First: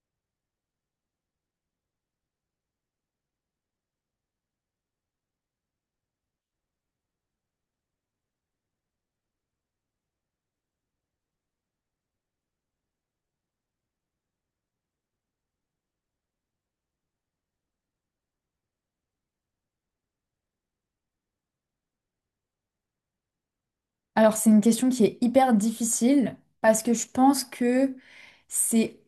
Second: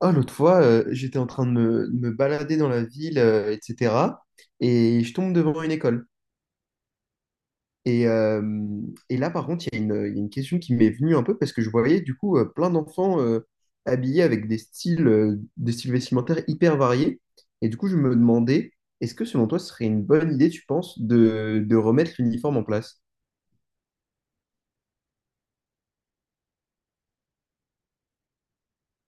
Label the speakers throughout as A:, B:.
A: Oh, l'autre fois, j'étais en train de me balader dans la ville, etc. Et je tombe devant une école. Et, euh, et là, par contre, il y a une question qui m'est venue un peu parce que je voyais du coup plein d'enfants habillés avec des des styles vestimentaires hyper variés. Et du coup, je me demandais, est-ce que selon toi, ce serait une bonne idée, tu penses, de remettre l'uniforme en place?
B: Alors, c'est une question qui est hyper difficile parce que je pense que c'est.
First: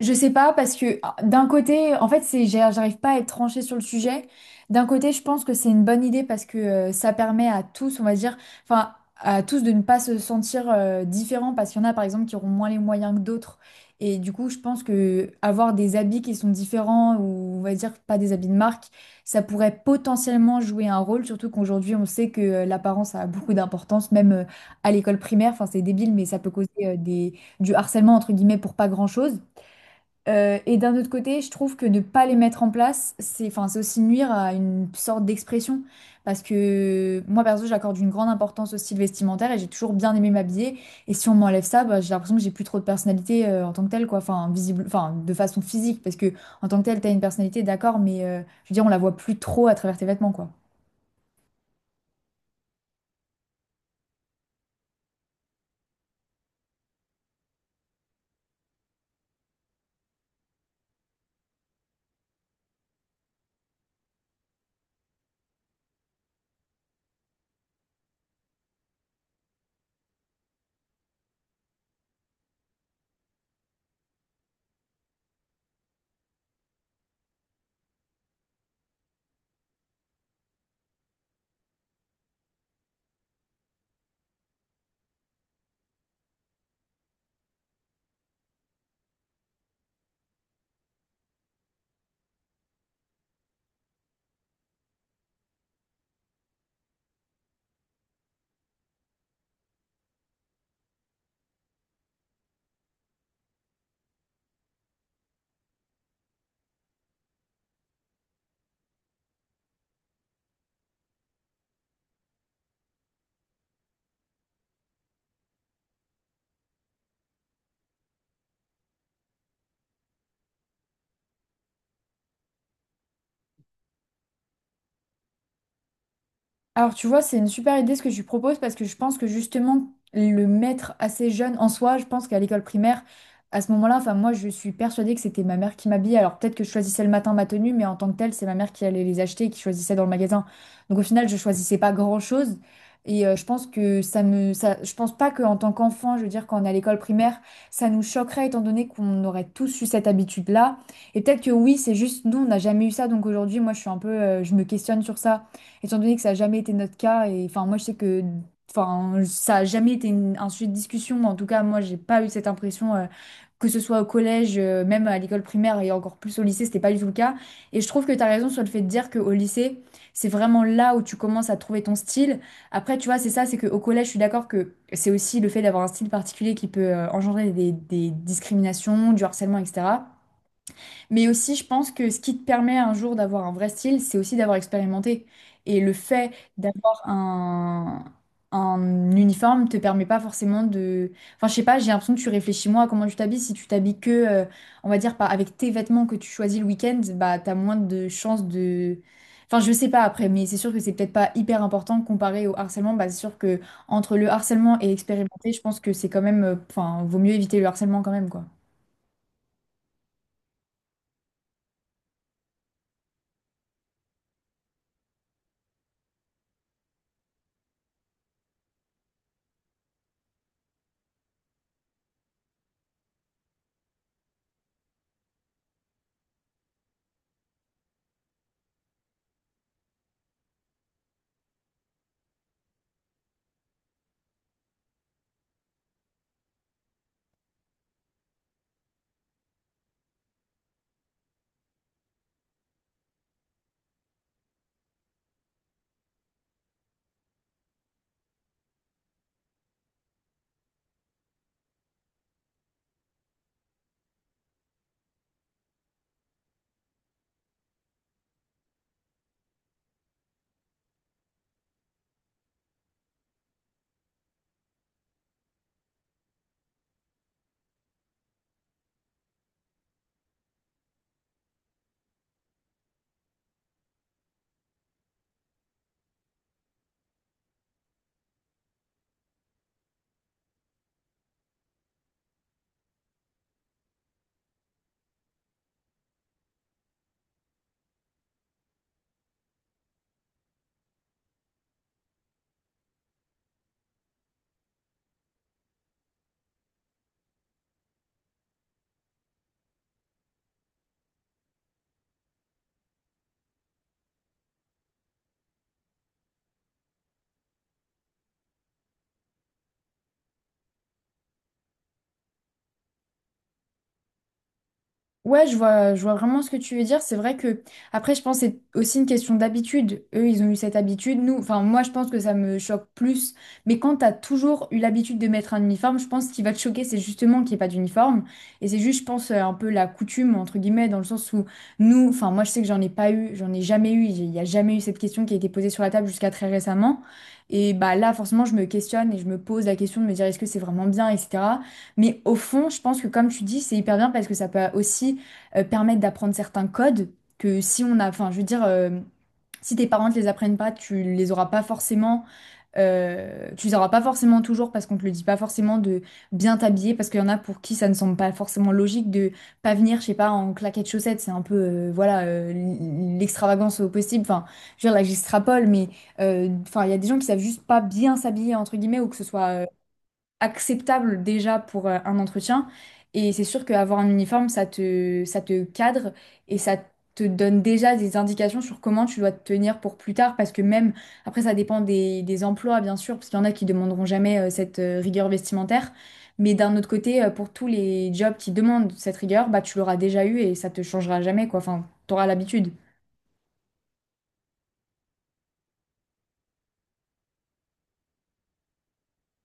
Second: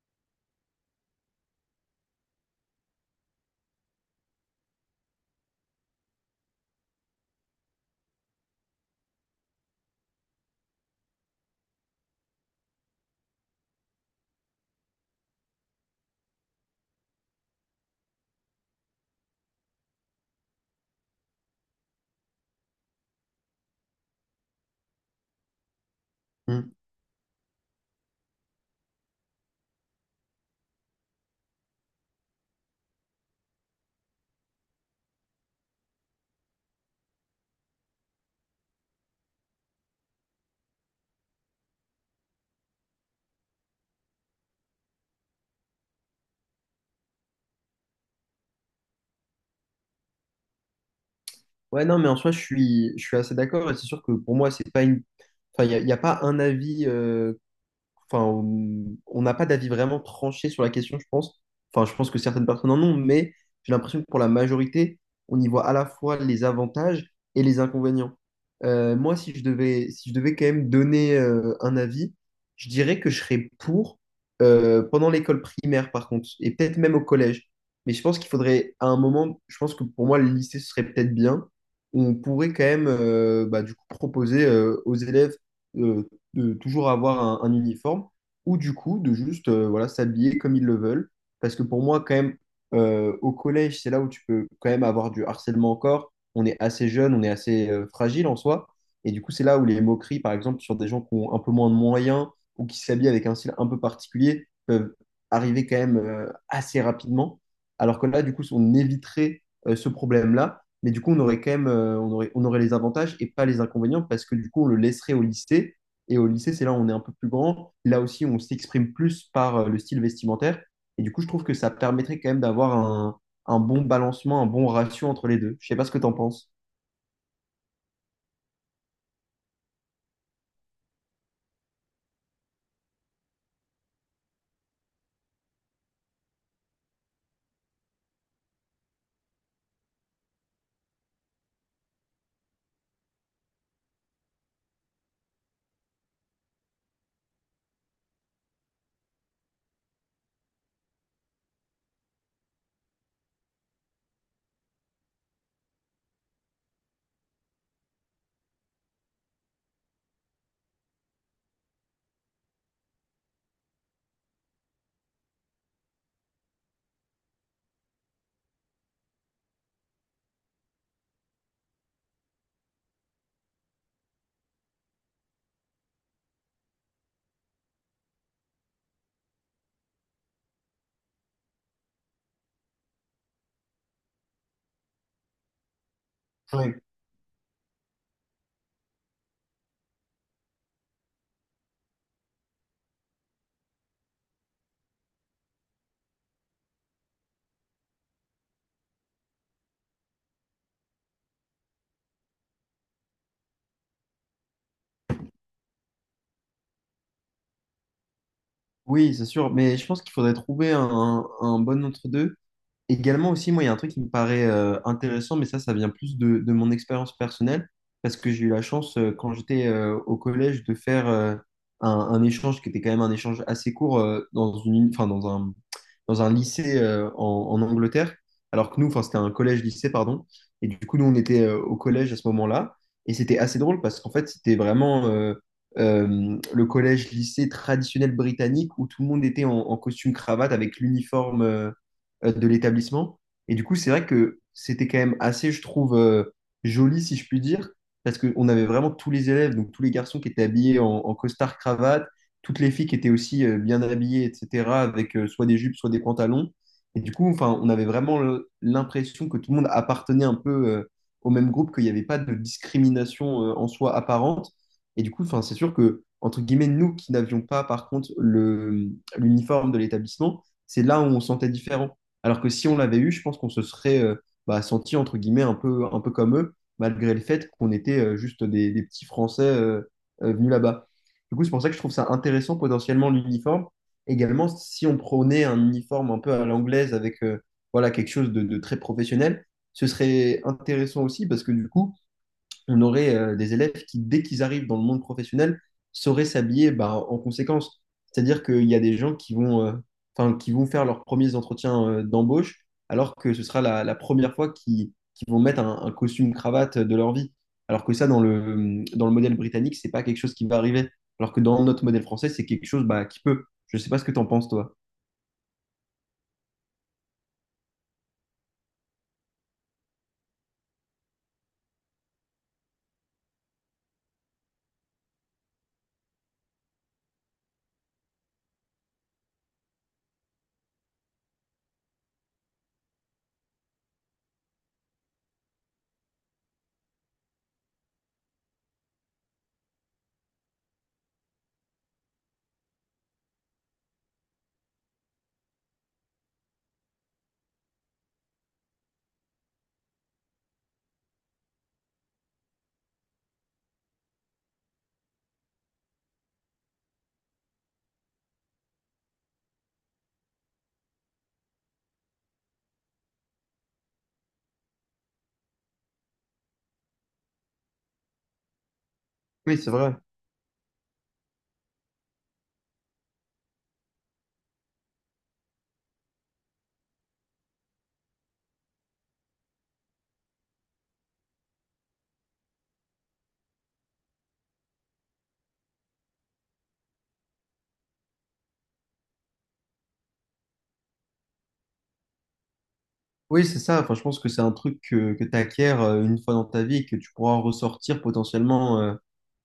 B: Je sais pas, parce que ah, d'un côté, en fait, c'est, j'arrive pas à être tranchée sur le sujet. D'un côté, je pense que c'est une bonne idée parce que ça permet à tous, on va dire, enfin, à tous de ne pas se sentir différents parce qu'il y en a, par exemple, qui auront moins les moyens que d'autres. Et du coup, je pense que avoir des habits qui sont différents ou, on va dire, pas des habits de marque, ça pourrait potentiellement jouer un rôle, surtout qu'aujourd'hui, on sait que l'apparence a beaucoup d'importance, même à l'école primaire. Enfin, c'est débile, mais ça peut causer
A: Hmm.
B: du harcèlement, entre guillemets, pour pas grand-chose. Et d'un autre côté, je trouve que ne pas les mettre en place, c'est enfin, c'est aussi nuire à une sorte d'expression. Parce que moi, perso, j'accorde une grande importance au style vestimentaire et j'ai toujours bien aimé m'habiller. Et si on m'enlève ça, bah, j'ai l'impression que j'ai plus trop de personnalité en tant que telle, quoi. Enfin, visible, enfin, de façon physique, parce que en tant que telle, t'as une personnalité, d'accord, mais je veux dire, on la voit plus trop à travers tes vêtements, quoi.
A: Ouais, non, mais en soi, je suis assez d'accord. Et c'est sûr que pour moi, c'est pas une. Enfin, y a pas un avis enfin, on n'a pas d'avis vraiment tranché sur la question, je pense. Enfin, je pense que certaines personnes en ont, mais j'ai l'impression que pour la majorité, on y voit à la fois les avantages et les inconvénients. Moi, si je devais quand même donner un avis, je dirais que je serais pour pendant l'école primaire, par contre, et peut-être même au collège. Mais je pense qu'il faudrait, à un moment, je pense que pour moi, le lycée, ce serait peut-être bien. On pourrait quand même, bah, du coup, proposer aux élèves euh, de toujours avoir un uniforme, ou du coup de juste voilà, s'habiller comme ils le veulent. Parce que pour moi, quand même, au collège, c'est là où tu peux quand même avoir du harcèlement encore. On est assez jeune, on est assez fragile en soi. Et du coup, c'est là où les moqueries, par exemple, sur des gens qui ont un peu moins de moyens ou qui s'habillent avec un style un peu particulier, peuvent arriver quand même assez rapidement. Alors que là, du coup, on éviterait ce problème-là. Mais du coup, on aurait quand même, on aurait les avantages et pas les inconvénients parce que du coup, on le laisserait au lycée et au lycée, c'est là où on est un peu plus grand. Là aussi, on s'exprime plus par le style vestimentaire. Et du coup, je trouve que ça permettrait quand même d'avoir un bon balancement, un bon ratio entre les deux. Je sais pas ce que tu en penses.
B: Alors, tu vois, c'est une super idée ce que tu proposes parce que je pense que justement, le mettre assez jeune en soi, je pense qu'à l'école primaire, à ce moment-là, enfin, moi, je suis persuadée que c'était ma mère qui m'habillait. Alors, peut-être que je choisissais le matin ma tenue, mais en tant que telle, c'est ma mère qui allait les acheter et qui choisissait dans le magasin. Donc, au final, je choisissais pas grand-chose. Et je pense que ça me. Ça, je pense pas qu'en tant qu'enfant, je veux dire, quand on est à l'école primaire, ça nous choquerait étant donné qu'on aurait tous eu cette habitude-là. Et peut-être que oui, c'est juste, nous, on n'a jamais eu ça. Donc, aujourd'hui, moi, je suis un peu. Je me questionne sur ça étant donné que ça n'a jamais été notre cas, et enfin, moi, je sais que enfin, ça n'a jamais été un sujet de discussion, mais en tout cas, moi, j'ai pas eu cette impression, que ce soit au collège, même à l'école primaire et encore plus au lycée, c'était pas du tout le cas. Et je trouve que tu as raison sur le fait de dire qu'au lycée, c'est vraiment là où tu commences à trouver ton style. Après, tu vois, c'est ça, c'est qu'au collège, je suis d'accord que c'est aussi le fait d'avoir un style particulier qui peut engendrer des discriminations, du harcèlement, etc. Mais aussi, je pense que ce qui te permet un jour d'avoir un vrai style, c'est aussi d'avoir expérimenté. Et le fait
A: Ouais.
B: d'avoir un, uniforme te permet pas forcément de... Enfin, je sais pas, j'ai l'impression que tu réfléchis moins à comment tu t'habilles. Si tu t'habilles que, on va dire, pas avec tes vêtements que tu choisis le week-end, bah, t'as moins de chances de... Enfin, je sais pas après, mais c'est sûr que c'est peut-être pas hyper important comparé au harcèlement. Bah, c'est sûr que entre le harcèlement et expérimenter, je pense que c'est quand même... Enfin, vaut mieux éviter le harcèlement quand même, quoi.
A: Oui, c'est sûr, mais je pense qu'il faudrait trouver un bon entre-deux. Également aussi, moi, il y a un truc qui me paraît intéressant, mais ça vient plus de mon expérience personnelle, parce que j'ai eu la chance, quand j'étais au collège, de faire un échange qui était quand même un échange assez court dans une, enfin, dans un lycée en Angleterre, alors que nous, enfin, c'était un collège-lycée, pardon, et du coup, nous, on était au collège à ce moment-là, et c'était assez drôle, parce qu'en fait, c'était vraiment le collège-lycée traditionnel britannique, où tout le monde était en costume-cravate avec l'uniforme. De l'établissement. Et du coup, c'est vrai que c'était quand même assez, je trouve, joli, si je puis dire, parce qu'on avait vraiment tous les élèves, donc tous les garçons qui étaient habillés en costard-cravate, toutes les filles qui étaient aussi bien habillées, etc., avec soit des jupes, soit des pantalons. Et du coup, enfin, on avait vraiment l'impression que tout le monde appartenait un peu au même groupe, qu'il n'y avait pas de discrimination en soi apparente. Et du coup, enfin, c'est sûr que, entre guillemets, nous qui n'avions pas, par contre, l'uniforme de l'établissement, c'est là où on se sentait différent. Alors que si on l'avait eu, je pense qu'on se serait bah, senti entre guillemets un peu comme eux, malgré le fait qu'on était juste des petits Français venus là-bas. Du coup, c'est pour ça que je trouve ça intéressant potentiellement l'uniforme. Également, si on prenait un uniforme un peu à l'anglaise avec voilà, quelque chose de très professionnel, ce serait intéressant aussi parce que du coup, on aurait des élèves qui, dès qu'ils arrivent dans le monde professionnel, sauraient s'habiller bah, en conséquence. C'est-à-dire qu'il y a des gens qui vont, enfin, qui vont faire leurs premiers entretiens d'embauche, alors que ce sera la première fois qu'ils vont mettre un costume cravate de leur vie. Alors que ça, dans le modèle britannique, c'est pas quelque chose qui va arriver. Alors que dans notre modèle français, c'est quelque chose bah, qui peut. Je sais pas ce que tu en penses, toi.
B: Ouais, je vois vraiment ce que tu veux dire. C'est vrai que, après, je pense que c'est aussi une question d'habitude. Eux, ils ont eu cette habitude. Nous, enfin, moi, je pense que ça me choque plus. Mais quand t'as toujours eu l'habitude de mettre un uniforme, je pense qu'il va te choquer, c'est justement qu'il n'y ait pas d'uniforme. Et c'est juste, je pense, un peu la coutume, entre guillemets, dans le sens où nous, enfin, moi, je sais que j'en ai pas eu, j'en ai jamais eu. Il n'y a jamais eu cette question qui a été posée sur la table jusqu'à très récemment. Et bah là, forcément, je me questionne et je me pose la question de me dire est-ce que c'est vraiment bien, etc. Mais au fond, je pense que, comme tu dis, c'est hyper bien parce que ça peut aussi permettent d'apprendre certains codes que si on a, enfin, je veux dire, si tes parents ne les apprennent pas, tu les auras pas forcément, tu les auras pas forcément toujours parce qu'on te le dit pas forcément de bien t'habiller parce qu'il y en a pour qui ça ne semble pas forcément logique de pas venir, je sais pas, en claquettes chaussettes, c'est un peu, voilà, l'extravagance au possible. Enfin, je veux dire, là, j'extrapole, mais enfin, il y a des gens qui savent juste pas bien s'habiller entre guillemets ou que ce soit
A: Oui, c'est vrai.
B: acceptable déjà pour un entretien. Et c'est sûr qu'avoir un uniforme, ça te cadre et ça te donne déjà des indications sur comment tu dois te tenir pour plus tard. Parce que même, après, ça dépend des emplois, bien sûr, parce qu'il y en a qui demanderont jamais cette rigueur vestimentaire. Mais d'un autre côté, pour tous les jobs qui demandent cette rigueur, bah, tu l'auras déjà eu et ça te changera jamais, quoi. Enfin, t'auras l'habitude.
A: Oui, c'est ça. Enfin, je pense que c'est un truc que tu acquiers une fois dans ta vie et que tu pourras ressortir potentiellement euh,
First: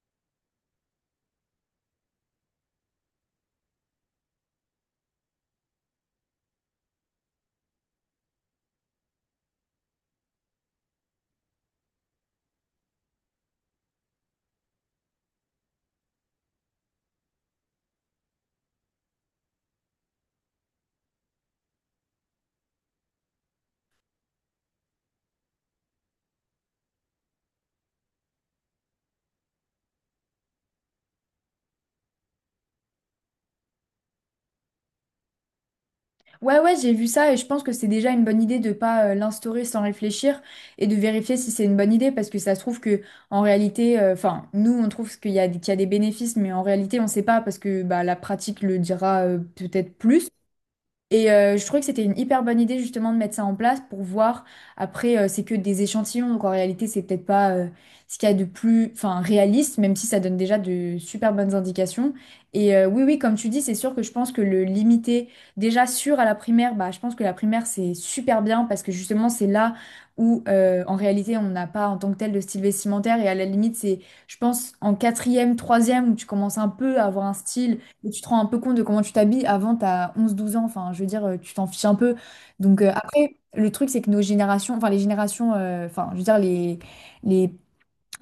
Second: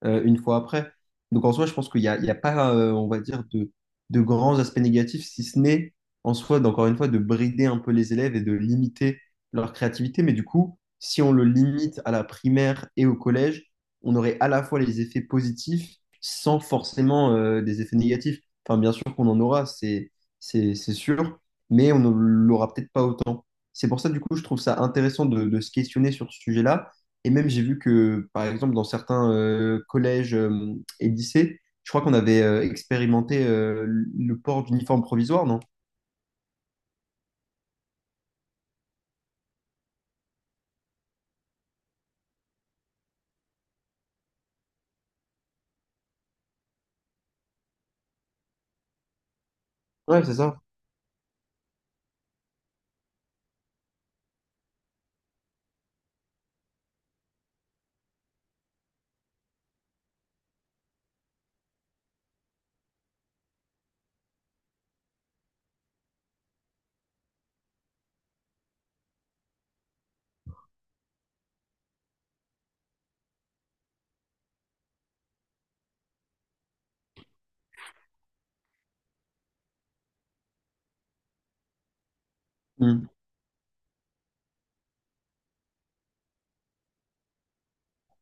A: euh, une fois après. Donc en soi, je pense qu'il n'y a, il y a pas, on va dire, de grands aspects négatifs, si ce n'est en soi, d'encore une fois, de brider un peu les élèves et de limiter leur créativité. Mais du coup, si on le limite à la primaire et au collège, on aurait à la fois les effets positifs sans forcément des effets négatifs. Enfin, bien sûr qu'on en aura, c'est sûr, mais on ne l'aura peut-être pas autant. C'est pour ça, du coup, je trouve ça intéressant de se questionner sur ce sujet-là. Et même, j'ai vu que, par exemple, dans certains collèges et lycées, je crois qu'on avait expérimenté le port d'uniforme provisoire, non?
B: Ouais, ouais, j'ai vu ça et je pense que c'est déjà une bonne idée de pas l'instaurer sans réfléchir et de vérifier si c'est une bonne idée parce que ça se trouve que en réalité, enfin, nous on trouve qu'il y a des bénéfices, mais en réalité on sait pas parce que bah, la pratique le dira peut-être
A: Ouais,
B: plus.
A: c'est ça.
B: Et je trouvais que c'était une hyper bonne idée justement de mettre ça en place pour voir. Après, c'est que des échantillons, donc en réalité, c'est peut-être pas ce qu'il y a de plus, enfin, réaliste, même si ça donne déjà de super bonnes indications. Et oui, oui, comme tu dis, c'est sûr que je pense que le limiter déjà sûr à la primaire, bah, je pense que la primaire, c'est super bien parce que justement, c'est là où en réalité, on n'a pas en tant que tel de style vestimentaire. Et à la limite, c'est, je pense, en quatrième, troisième, où tu commences un peu à avoir un style et tu te rends un peu compte de comment tu t'habilles. Avant, t'as 11 12 ans, enfin, je veux dire, tu t'en fiches un peu. Donc
A: Mm.
B: après, le truc, c'est que nos générations, enfin les générations, enfin, je veux dire, les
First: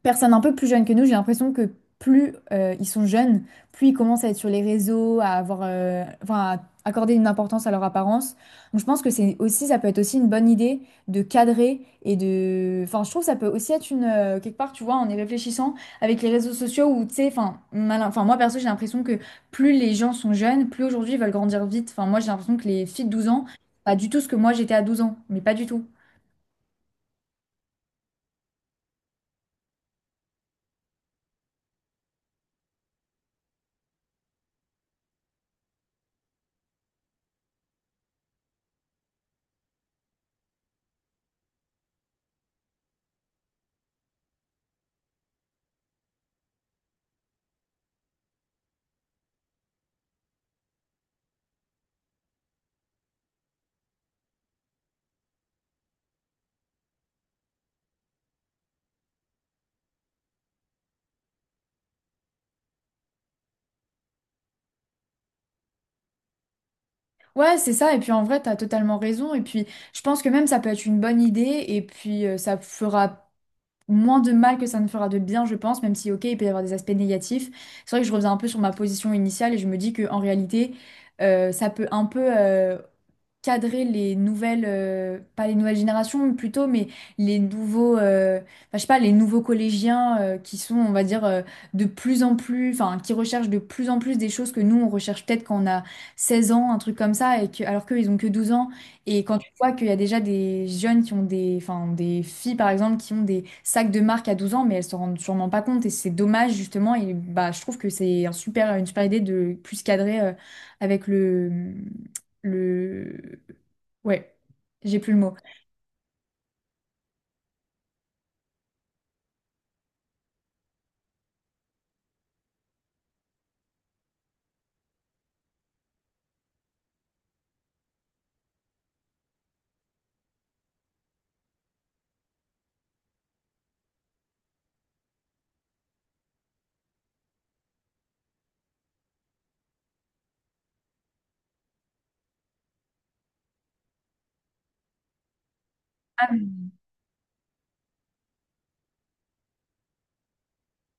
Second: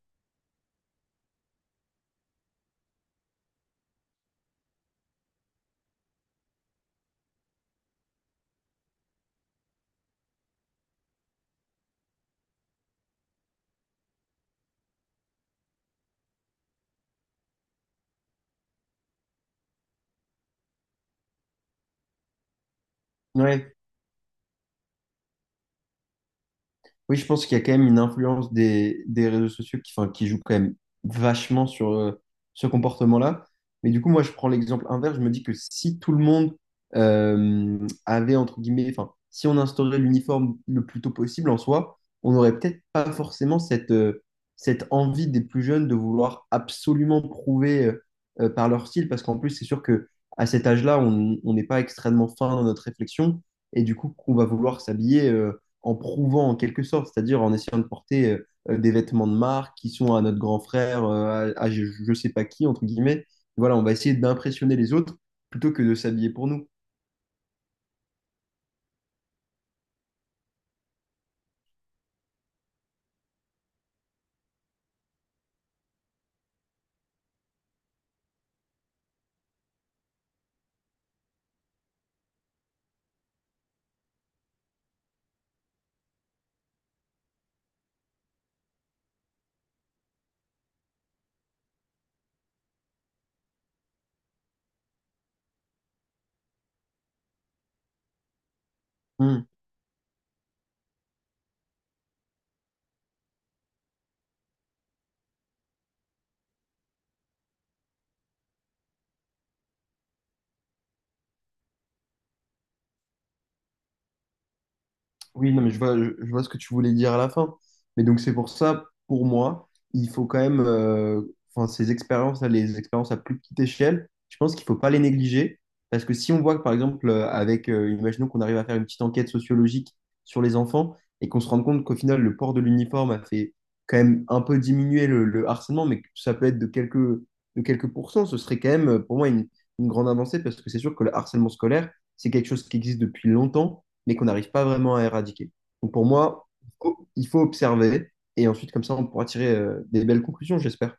B: personnes un peu plus jeunes que nous, j'ai l'impression que plus ils sont jeunes, plus ils commencent à être sur les réseaux, à avoir, enfin, à accorder une importance à leur apparence. Donc je pense que c'est aussi, ça peut être aussi une bonne idée de cadrer et de, enfin, je trouve que ça peut aussi être une quelque part, tu vois, en y réfléchissant avec les réseaux sociaux où tu sais, enfin, enfin, moi perso, j'ai l'impression que plus les gens sont jeunes, plus aujourd'hui ils veulent grandir vite. Enfin, moi j'ai l'impression que les filles de 12 ans,
A: Ouais.
B: pas du tout ce que moi j'étais à 12 ans, mais pas du tout.
A: Oui, je pense qu'il y a quand même une influence des réseaux sociaux qui, enfin, qui joue quand même vachement sur ce comportement-là. Mais du coup, moi, je prends l'exemple inverse. Je me dis que si tout le monde euh, avait, entre guillemets, enfin, si on instaurait l'uniforme le plus tôt possible en soi, on n'aurait peut-être pas forcément cette, cette envie des plus jeunes de vouloir absolument prouver par leur style. Parce qu'en plus, c'est sûr que à cet âge-là, on n'est pas extrêmement fin dans notre réflexion. Et du coup, qu'on va vouloir s'habiller. En prouvant en quelque sorte, c'est-à-dire en essayant de porter des vêtements de marque qui sont à notre grand frère, à je ne sais pas qui, entre guillemets. Voilà, on va essayer d'impressionner les autres plutôt que de s'habiller pour nous.
B: Ouais, c'est ça. Et puis en vrai, t'as totalement raison. Et puis je pense que même ça peut être une bonne idée. Et puis ça fera moins de mal que ça ne fera de bien, je pense, même si, ok, il peut y avoir des aspects négatifs. C'est vrai que je reviens un peu sur ma position initiale et je me dis que en réalité, ça peut un peu cadrer les nouvelles, pas les nouvelles générations plutôt, mais les nouveaux, enfin, je sais pas, les nouveaux collégiens qui sont, on va dire, de plus en plus, enfin, qui recherchent de plus en plus des choses que nous, on recherche peut-être quand on a 16 ans, un truc comme ça, et que, alors qu'eux, ils ont que 12 ans. Et quand
A: Hmm.
B: tu vois qu'il y a déjà des jeunes qui ont des, enfin, des filles par exemple qui ont des sacs de marque à 12 ans, mais elles se rendent sûrement pas compte et c'est dommage justement. Et bah, je trouve que c'est un super, une super idée de plus cadrer avec le, le, ouais, j'ai plus le mot.
A: Oui, non, mais je, vois ce que tu voulais dire à la fin. Mais donc, c'est pour ça, pour moi, il faut quand même, enfin, ces expériences les expériences à plus petite échelle, je pense qu'il ne faut pas les négliger. Parce que si on voit que, par exemple, imaginons qu'on arrive à faire une petite enquête sociologique sur les enfants et qu'on se rende compte qu'au final, le port de l'uniforme a fait quand même un peu diminuer le harcèlement, mais que ça peut être de quelques pourcents, ce serait quand même, pour moi, une grande avancée parce que c'est sûr que le harcèlement scolaire, c'est quelque chose qui existe depuis longtemps mais qu'on n'arrive pas vraiment à éradiquer. Donc pour
B: Ah,
A: moi, il faut- observer et ensuite, comme ça, on pourra tirer des belles conclusions, j'espère.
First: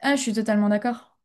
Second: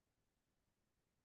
B: ah, je suis totalement d'accord.